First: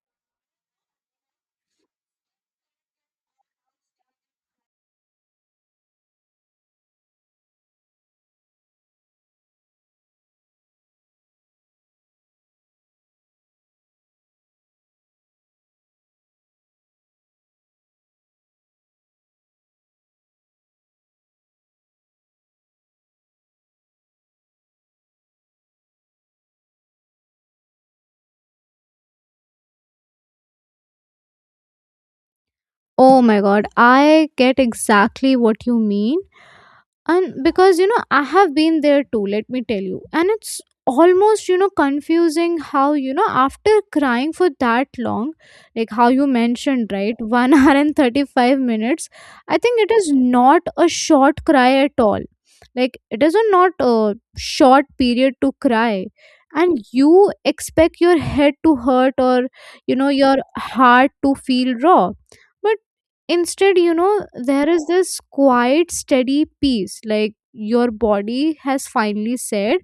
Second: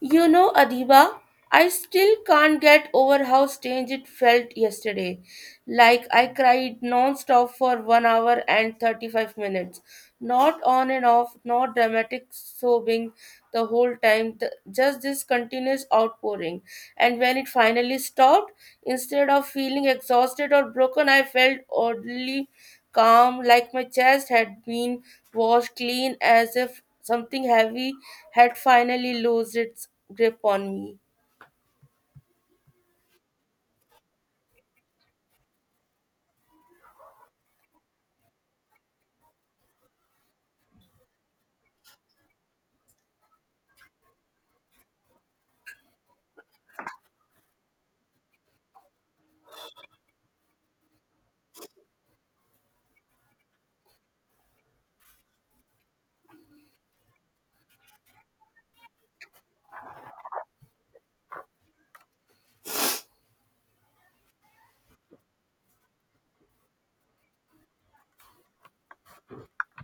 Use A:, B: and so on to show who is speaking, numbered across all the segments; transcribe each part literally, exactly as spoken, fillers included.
A: You know, Adiba, I still can't get over how strange it felt yesterday. Like I cried non-stop for one hour and thirty-five minutes. Not on and off, not dramatic sobbing the whole time, th- just this continuous outpouring. And when it finally stopped, instead of feeling exhausted or broken, I felt oddly calm, like my chest had been washed clean as if something heavy had finally loosed its grip on me.
B: Oh my god, I get exactly what you mean. And because you know, I have been there too, let me tell you. And it's almost you know confusing how you know after crying for that long, like how you mentioned, right, one hour and thirty-five minutes. I think it is not a short cry at all, like it is a not a short period to cry. And you expect your head to hurt or you know your heart to feel raw, but instead, you know there is this quiet steady peace, like your body has finally said,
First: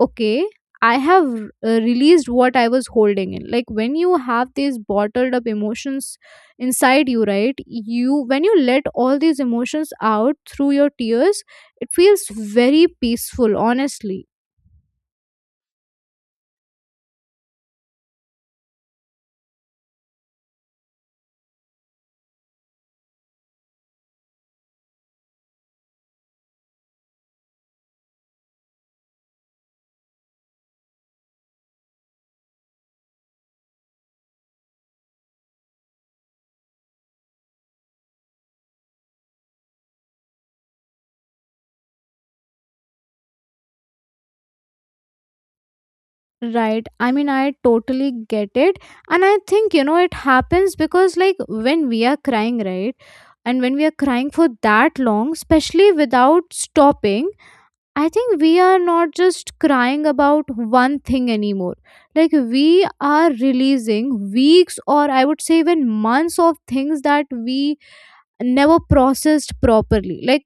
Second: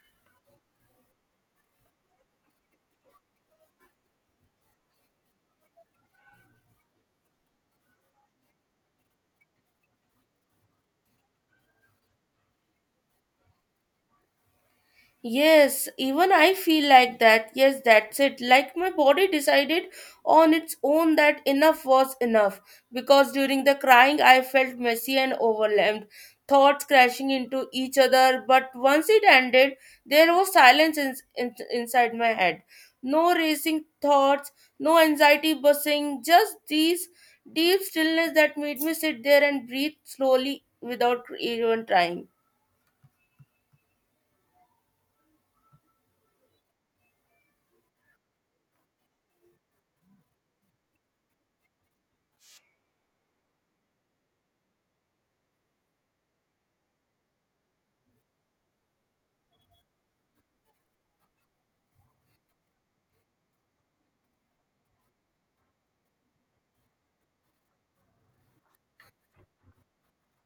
B: okay, I have uh, released what I was holding in. Like when you have these bottled up emotions inside you, right, you, when you let all these emotions out through your tears, it feels very peaceful, honestly.
A: Yes, even I feel like that. Yes, that's it. Like my body decided on its own that enough was enough because during the crying I felt messy and overwhelmed, thoughts crashing into each other. But once it ended, there was silence in, in- inside my head. No racing thoughts, no anxiety buzzing, just these deep stillness that made me sit there and breathe slowly without even trying.
B: Right. I mean, I totally get it. And I think, you know, it happens because, like, when we are crying, right? And when we are crying for that long, especially without stopping, I think we are not just crying about one thing anymore. Like, we are releasing weeks or I would say even months of things that we never processed properly. Like,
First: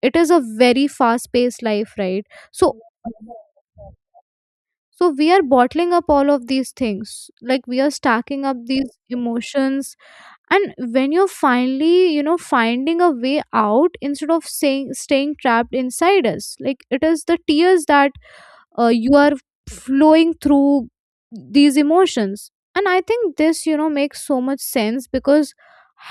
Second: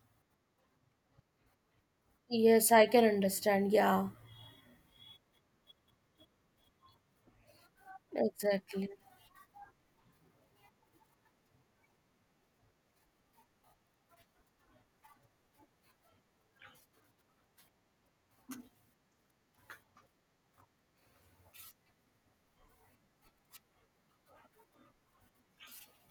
B: it is a very fast paced life, right?
A: Yes,
B: So,
A: I can understand. Yeah.
B: so we are bottling up all of these things, like we are stacking up
A: Exactly.
B: these emotions. And when you're finally you know finding a way out instead of saying staying trapped inside us, like it is the tears that uh, you are flowing through these emotions. And I think this, you know makes so much sense because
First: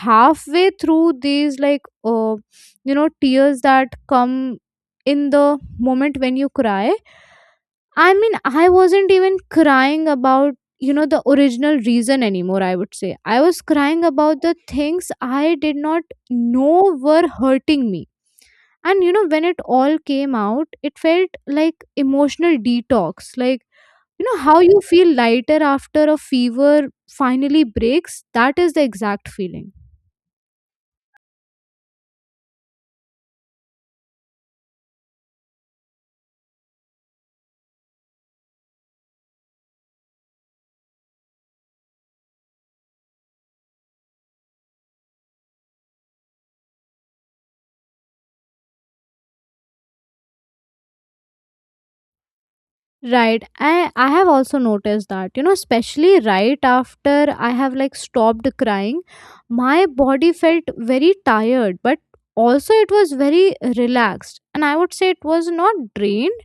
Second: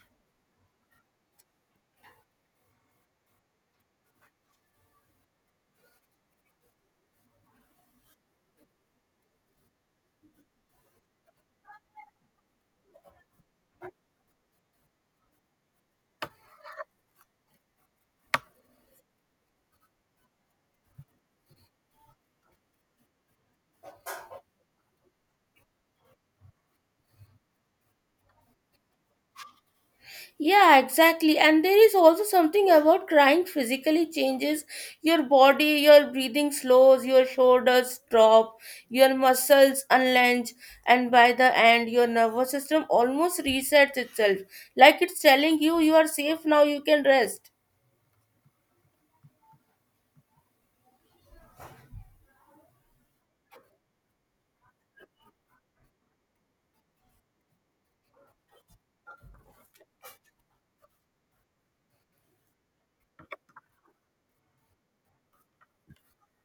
B: halfway through these, like, uh, you know tears that come in the moment when you cry, I mean, I wasn't even crying about, you know, the original reason anymore, I would say. I was crying about the things I did not know were hurting me. And, you know, when it all came out, it felt like emotional detox. Like, you know, how you feel lighter after a fever finally breaks, that is the exact feeling.
A: Yeah, exactly. And there is also something about crying physically changes your body, your breathing slows, your shoulders drop, your muscles unlench, and by the end, your nervous system almost resets itself. Like it's telling you, you are safe now, you can rest.
B: Right. I I have also noticed that, you know, especially right after I have like stopped crying, my body felt very tired, but also it was very relaxed. And I would say it was not drained,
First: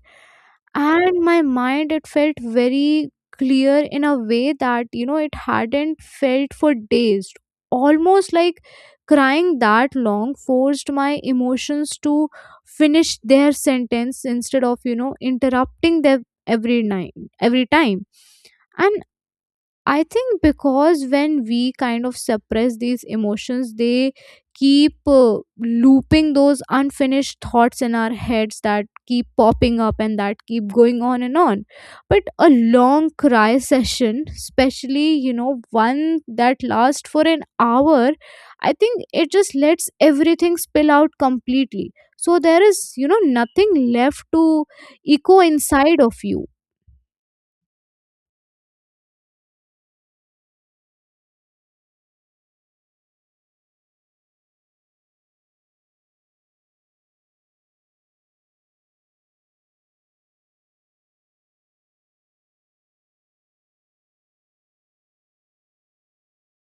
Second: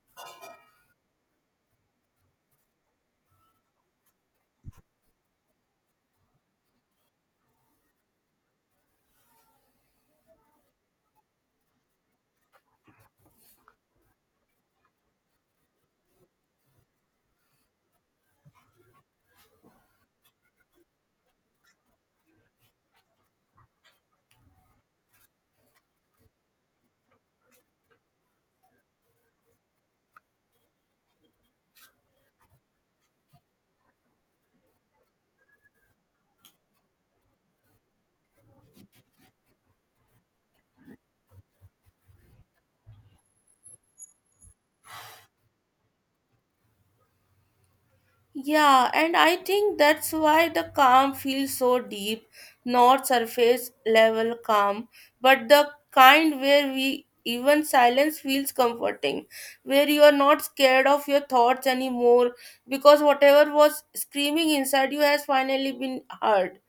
B: and my mind, it felt very clear in a way that you know it hadn't felt for days. Almost like crying that long forced my emotions to finish their sentence instead of you know interrupting them every night, every time. And I think because when we kind of suppress these emotions, they keep uh, looping those unfinished thoughts in our heads that keep popping up and that keep going on and on. But a long cry session, especially, you know, one that lasts for an hour, I think it just lets everything spill out completely. So there is, you know, nothing left to echo inside of you.
A: Yeah, and I think that's why the calm feels so deep, not surface level calm, but the kind where we even silence feels comforting, where you are not scared of your thoughts anymore because whatever was screaming inside you has finally been heard.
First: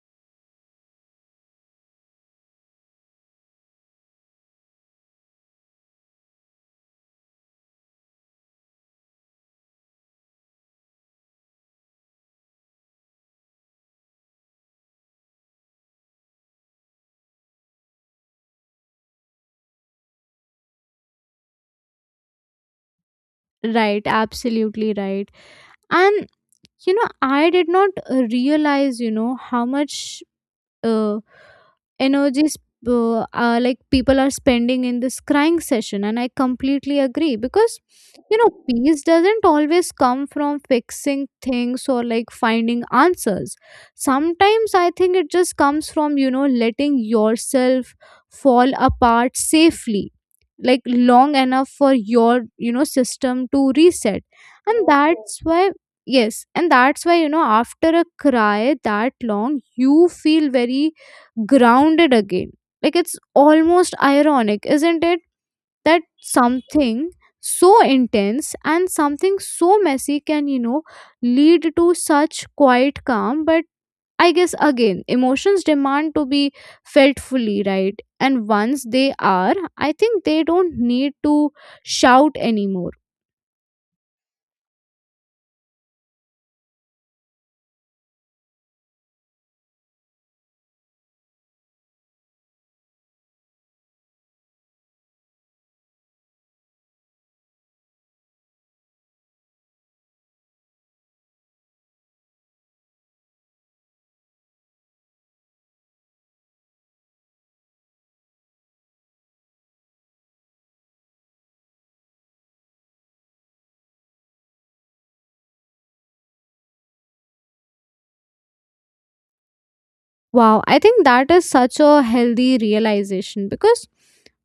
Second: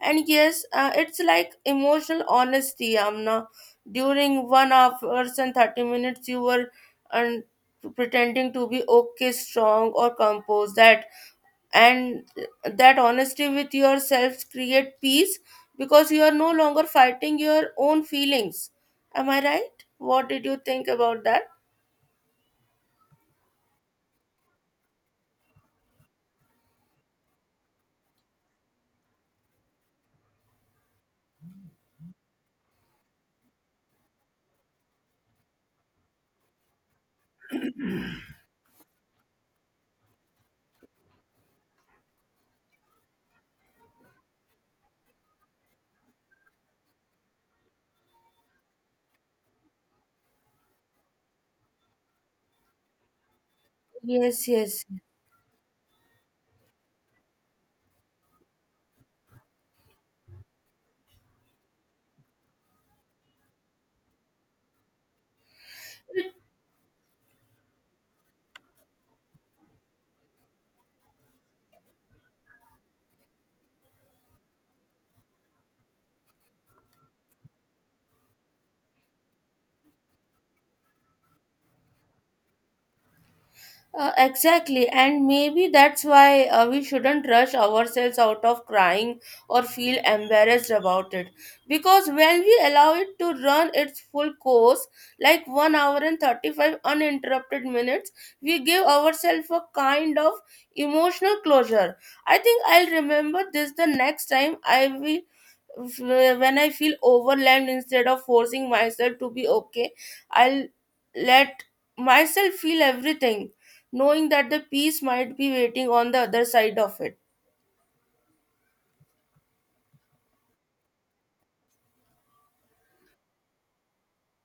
A: And yes, uh, it's like emotional honesty, Amna. During one hours and thirty minutes, you were and pretending to be okay, strong, or composed. That and that honesty with yourself create peace because you are no longer fighting your own feelings. Am I right? What did you think about that?
B: Right, absolutely right. And you know I did not uh, realize you know how much uh, energy sp- uh, uh, like people are spending in this crying session. And I completely agree because, you know peace doesn't always come from fixing things or like finding answers. Sometimes I think it just comes from, you know letting yourself fall apart safely, like long enough for your, you know system to reset.
A: Yes, yes.
B: And that's why Yes, and that's why, you know after a cry that long, you feel very grounded again. Like it's almost ironic, isn't it? That something so intense and something so messy can, you know, lead to such quiet calm. But I guess again, emotions demand to be felt fully, right? And once they are, I think they don't need to shout anymore.
A: Uh, exactly, and maybe that's why uh, we shouldn't rush ourselves out of crying or feel embarrassed about it. Because when we allow it to run its full course, like one hour and thirty-five uninterrupted minutes, we give ourselves a kind of emotional closure. I think I'll remember this the next time I will when I feel overwhelmed, instead of forcing myself to be okay, I'll let myself feel everything, knowing that the peace might be waiting on the other side of it.
B: Wow, I think that is such a healthy realization because,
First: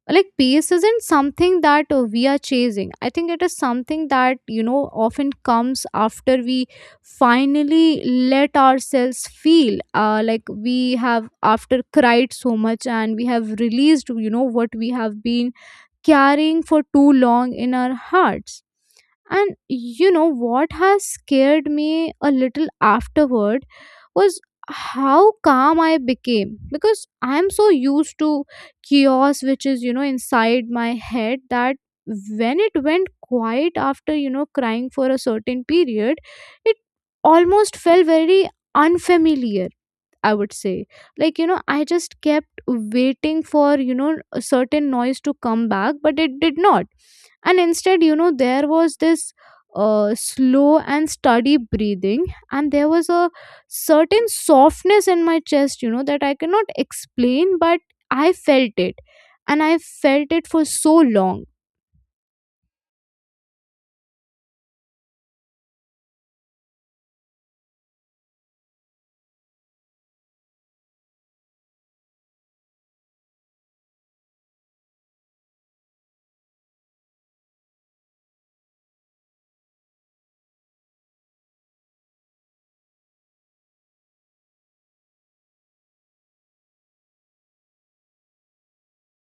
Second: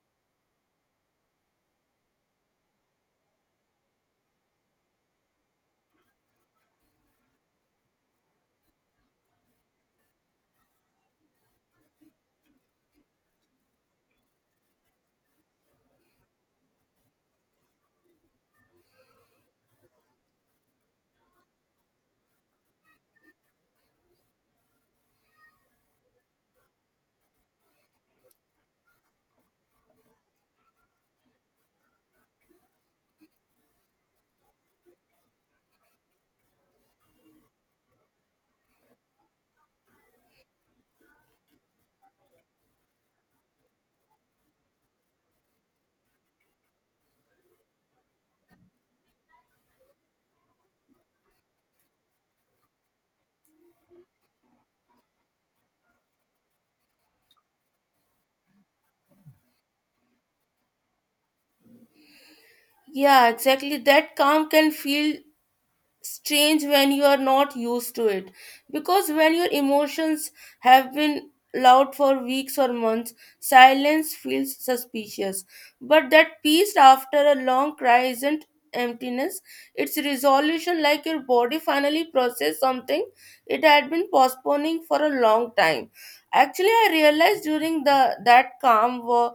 B: like, peace isn't something that uh, we are chasing. I think it is something that, you know often comes after we finally let ourselves feel, uh, like we have after cried so much and we have released, you know what we have been carrying for too long in our hearts. And you know what has scared me a little afterward was how calm I became, because I'm so used to chaos, which is, you know inside my head, that when it went quiet after, you know crying for a certain period, it almost felt very unfamiliar, I would say. Like, you know, I just kept waiting for, you know, a certain noise to come back, but it did not. And instead, you know, there was this uh, slow and steady breathing, and there was a certain softness in my chest, you know, that I cannot explain, but I felt it. And I felt it for so long.
A: Yeah, exactly. That calm can feel strange when you are not used to it because when your emotions have been loud for weeks or months, silence feels suspicious, but that peace after a long cry isn't emptiness, it's resolution, like your body finally processed something it had been postponing for a long time. Actually, I realized during the that calm war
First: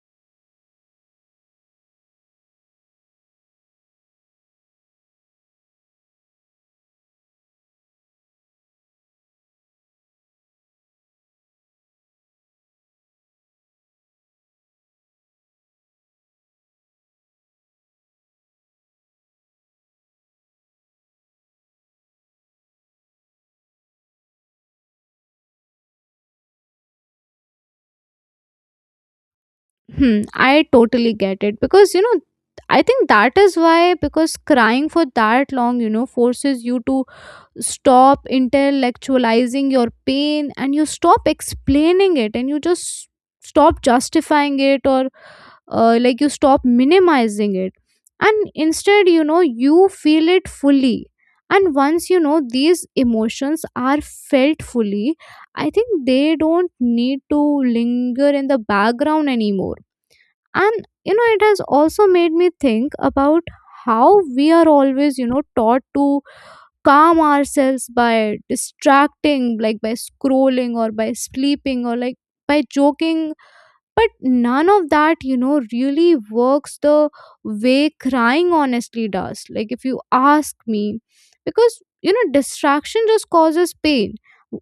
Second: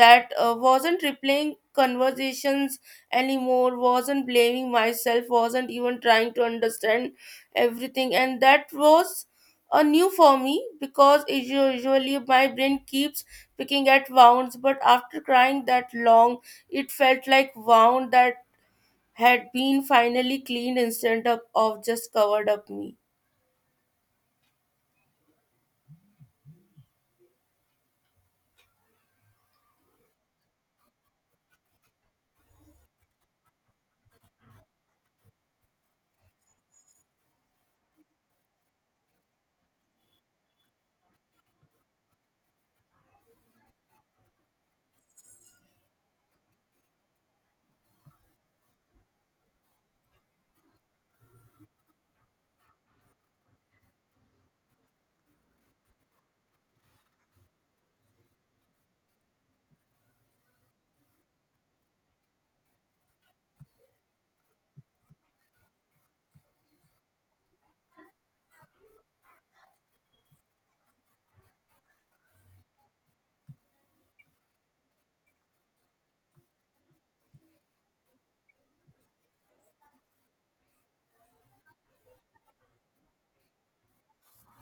A: that uh, wasn't replaying conversations anymore, wasn't blaming myself, wasn't even trying to understand everything. And that was a new for me because it usually my brain keeps picking at wounds, but after crying that long, it felt like wound that had been finally cleaned instead of, of just covered up me.
B: Hmm, I totally get it because, you know, I think that is why, because crying for that long, you know, forces you to stop intellectualizing your pain, and you stop explaining it, and you just stop justifying it, or uh, like you stop minimizing it. And instead, you know you feel it fully. And once, you know these emotions are felt fully, I think they don't need to linger in the background anymore. And you know it has also made me think about how we are always, you know taught to calm ourselves by distracting, like by scrolling or by sleeping or like by joking. But none of that, you know, really works the way crying honestly does. Like, if you ask me, because, you know, distraction just causes pain.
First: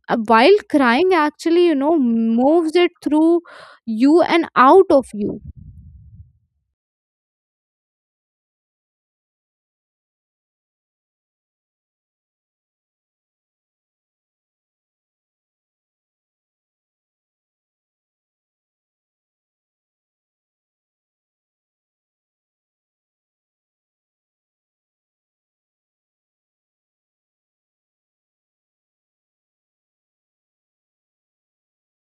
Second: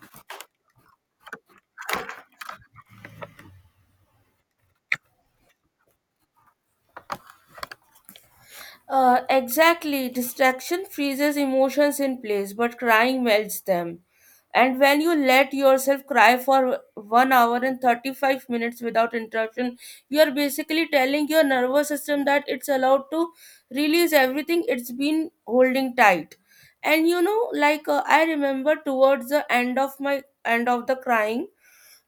B: Uh, While crying actually, you know, moves it through you and out of you.
A: Uh, exactly. Distraction freezes emotions in place, but crying melts them. And when you let yourself cry for one hour and thirty-five minutes without interruption, you are basically telling your nervous system that it's allowed to release everything it's been holding tight. And you know, like uh, I remember towards the end of my end of the crying,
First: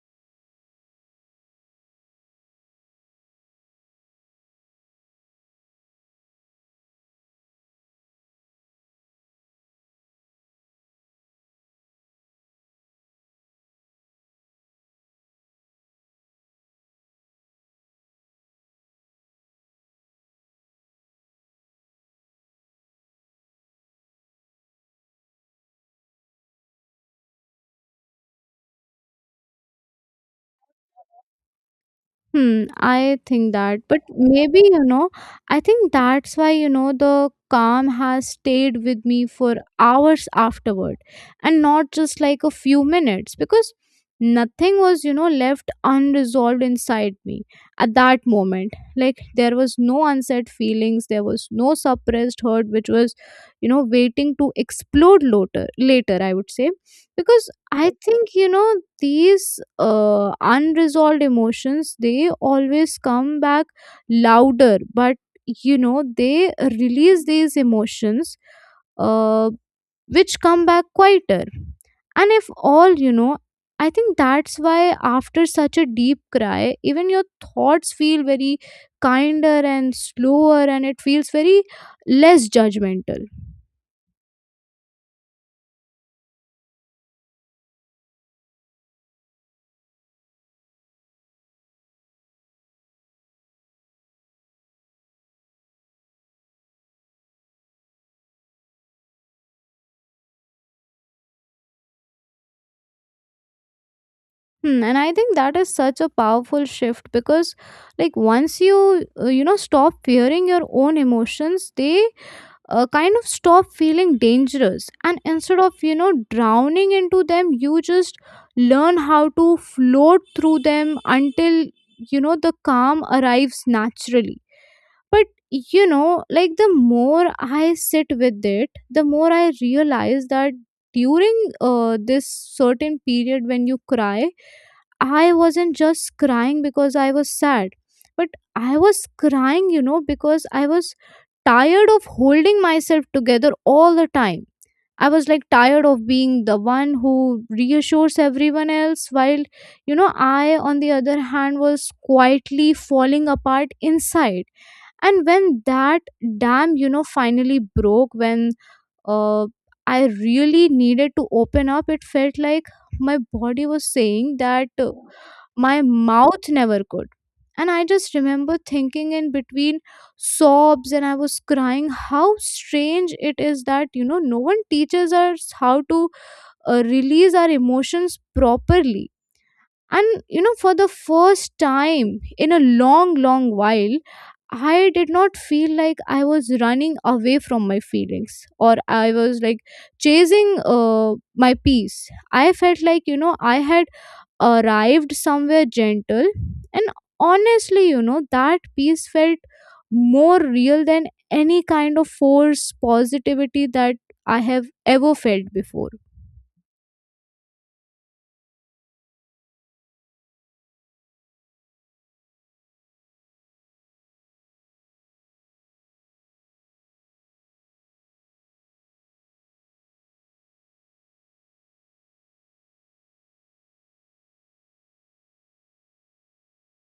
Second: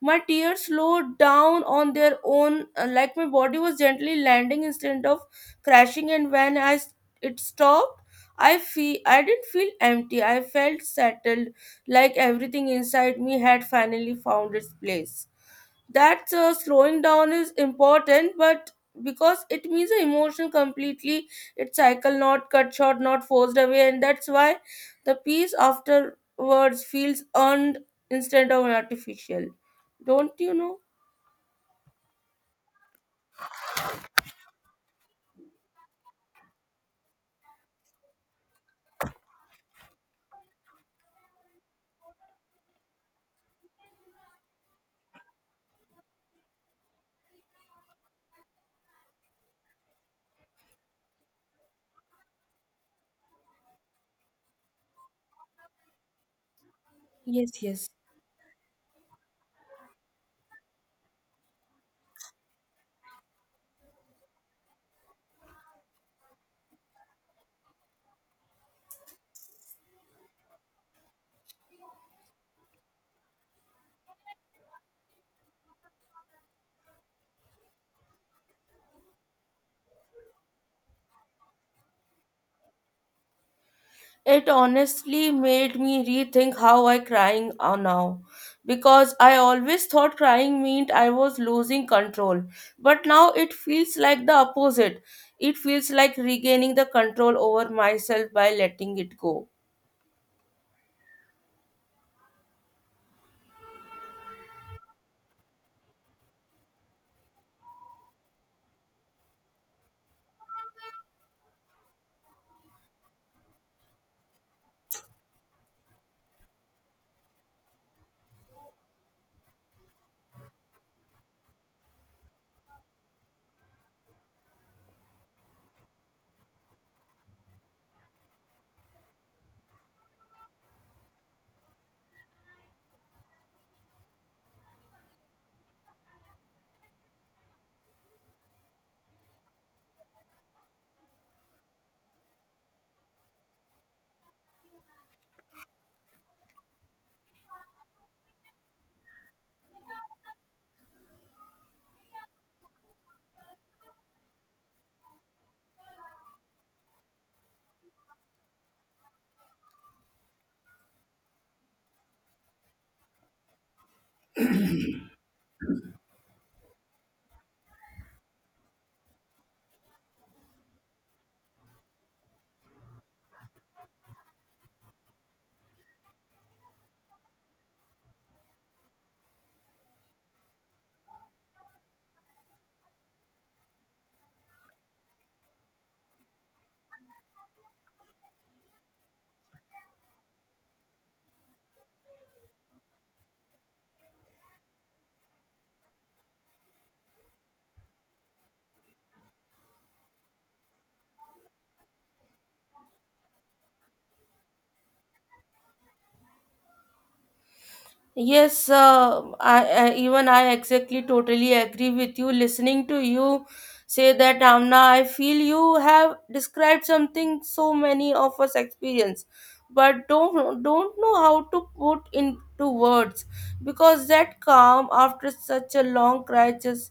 A: my tears slowed down on their own, uh, like my body was gently landing instead of crashing. And when I s- it stopped, I feel I didn't feel empty. I felt settled, like everything inside me had finally found its place. That's uh, slowing down is important but because it means the emotion completely its cycle, not cut short, not forced away, and that's why the peace afterwards feels earned instead of artificial. Don't you know?
B: Hmm, I think that, but maybe, you know, I think that's why, you know, the calm has stayed with me for hours afterward and not just like a few minutes, because nothing was, you know, left unresolved inside me at that moment. Like there was no unsaid feelings, there was no suppressed hurt which was, you know, waiting to explode later, later, I would say, because
A: Yes, yes.
B: I think you know these uh, unresolved emotions, they always come back louder, but you know they release these emotions, uh, which come back quieter. And if all, you know I think that's why after such a deep cry, even your thoughts feel very kinder and slower, and it feels very less judgmental.
A: It honestly made me rethink how I crying are now because I always thought crying meant I was losing control, but now it feels like the opposite. It feels like regaining the control over myself by letting it go.
B: Hmm, and I think that is such a powerful shift because, like, once you, uh, you know, stop fearing your own emotions, they uh, kind of stop feeling dangerous. And instead of, you know, drowning into them, you just learn how to float through them until, you know, the calm arrives naturally. But, you know, like, the more I sit with it, the more I realize that during uh, this certain period when you cry, I wasn't just crying because I was sad, but I was crying, you know, because I was tired of holding myself together all the time. I was like tired of being the one who reassures everyone else, while, you know, I, on the other hand, was quietly falling apart inside. And when that dam, you know, finally broke, when uh, I really needed to open up. It felt like my body was saying that uh, my mouth never could. And I just remember thinking in between sobs, and I was crying, how strange it is that, you know, no one teaches us how to uh, release our emotions properly. And you know for the first time in a long long while, I did not feel like I was running away from my feelings, or I was like chasing uh, my peace. I felt like, you know I had arrived somewhere gentle. And honestly, you know that peace felt more real than any kind of force positivity that I have ever felt before.
A: Yes, uh, I, I even I exactly totally agree with you. Listening to you say that, Amna, I feel you have described something so many of us experience, but don't don't know how to put into words because that calm after such a long crisis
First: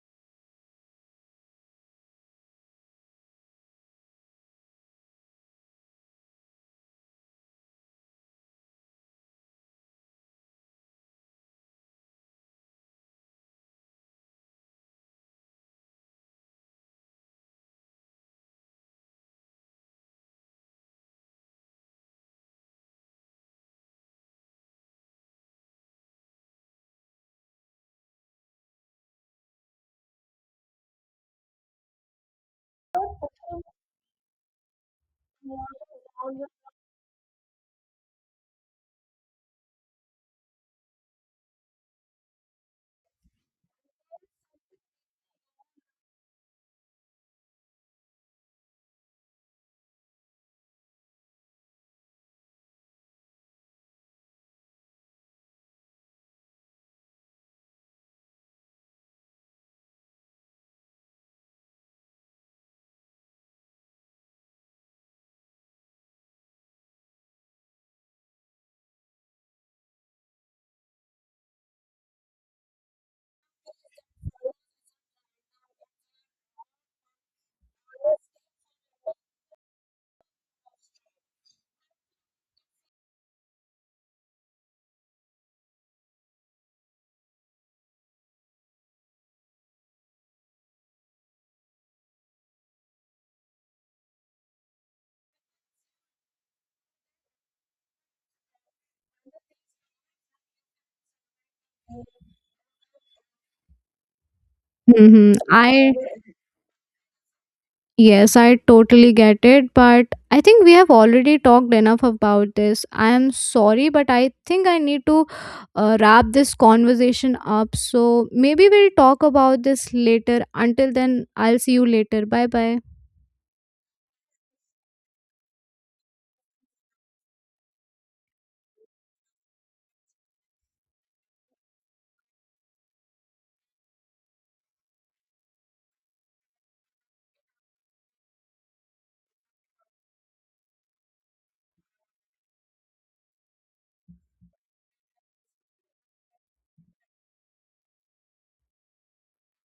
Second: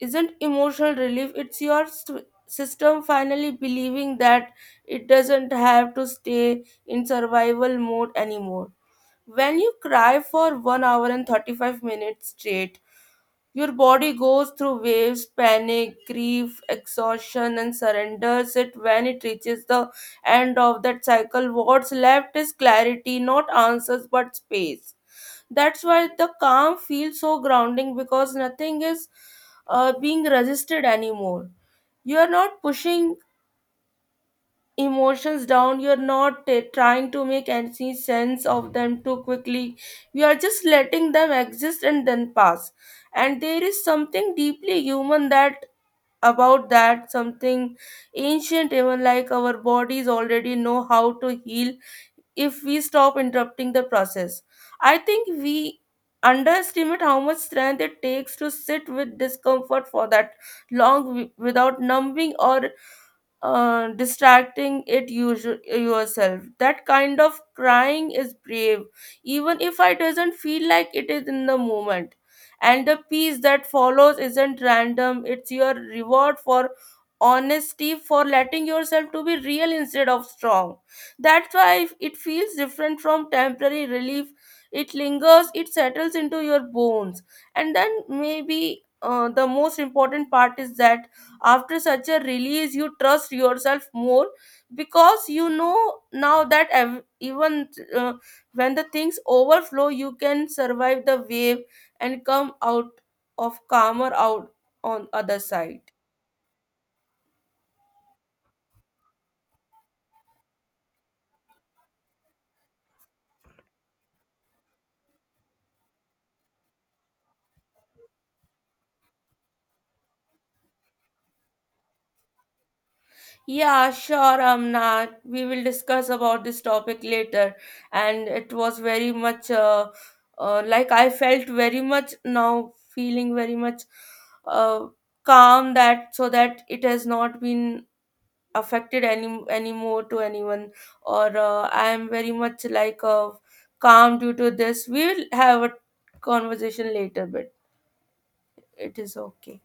A: isn't emotional relief. It's your st- system finally believing that it doesn't have to stay in survival mode anymore. When you cry for one hour and thirty-five minutes straight, your body goes through waves, panic, grief, exhaustion, and surrenders it when it reaches the end of that cycle. What's left is clarity, not answers, but space. That's why the calm feels so grounding because nothing is uh, being resisted anymore. You are not pushing emotions down, you're not t- trying to make any sense of them too quickly, you are just letting them exist and then pass. And there is something deeply human that about that, something ancient even, like our bodies already know how to heal if we stop interrupting the process. I think we underestimate how much strength it takes to sit with discomfort for that long wi- without numbing or uh, distracting it usu- yourself. That kind of crying is brave even if I doesn't feel like it is in the moment, and the peace that follows isn't random, it's your reward for honesty, for letting yourself to be real instead of strong. That's why it feels different from temporary relief. It lingers, it settles into your bones. And then maybe uh, the most important part is that after such a release you trust yourself more because you know now that ev- even uh, when the things overflow you can survive the wave and come out of calmer out on
B: Hmm
A: other side.
B: I Yes, I totally get it, but I think we have already talked enough about this. I am sorry, but I think I need to uh, wrap this conversation up. So maybe we'll talk about this later. Until then, I'll see you later. Bye bye.
A: Yeah, sure, Amna, we will discuss about this topic later, and it was very much uh, uh, like I felt very much now feeling very much uh, calm that so that it has not been affected any anymore to anyone or uh, I am very much like uh, calm due to this. We will have a conversation later, but it is okay.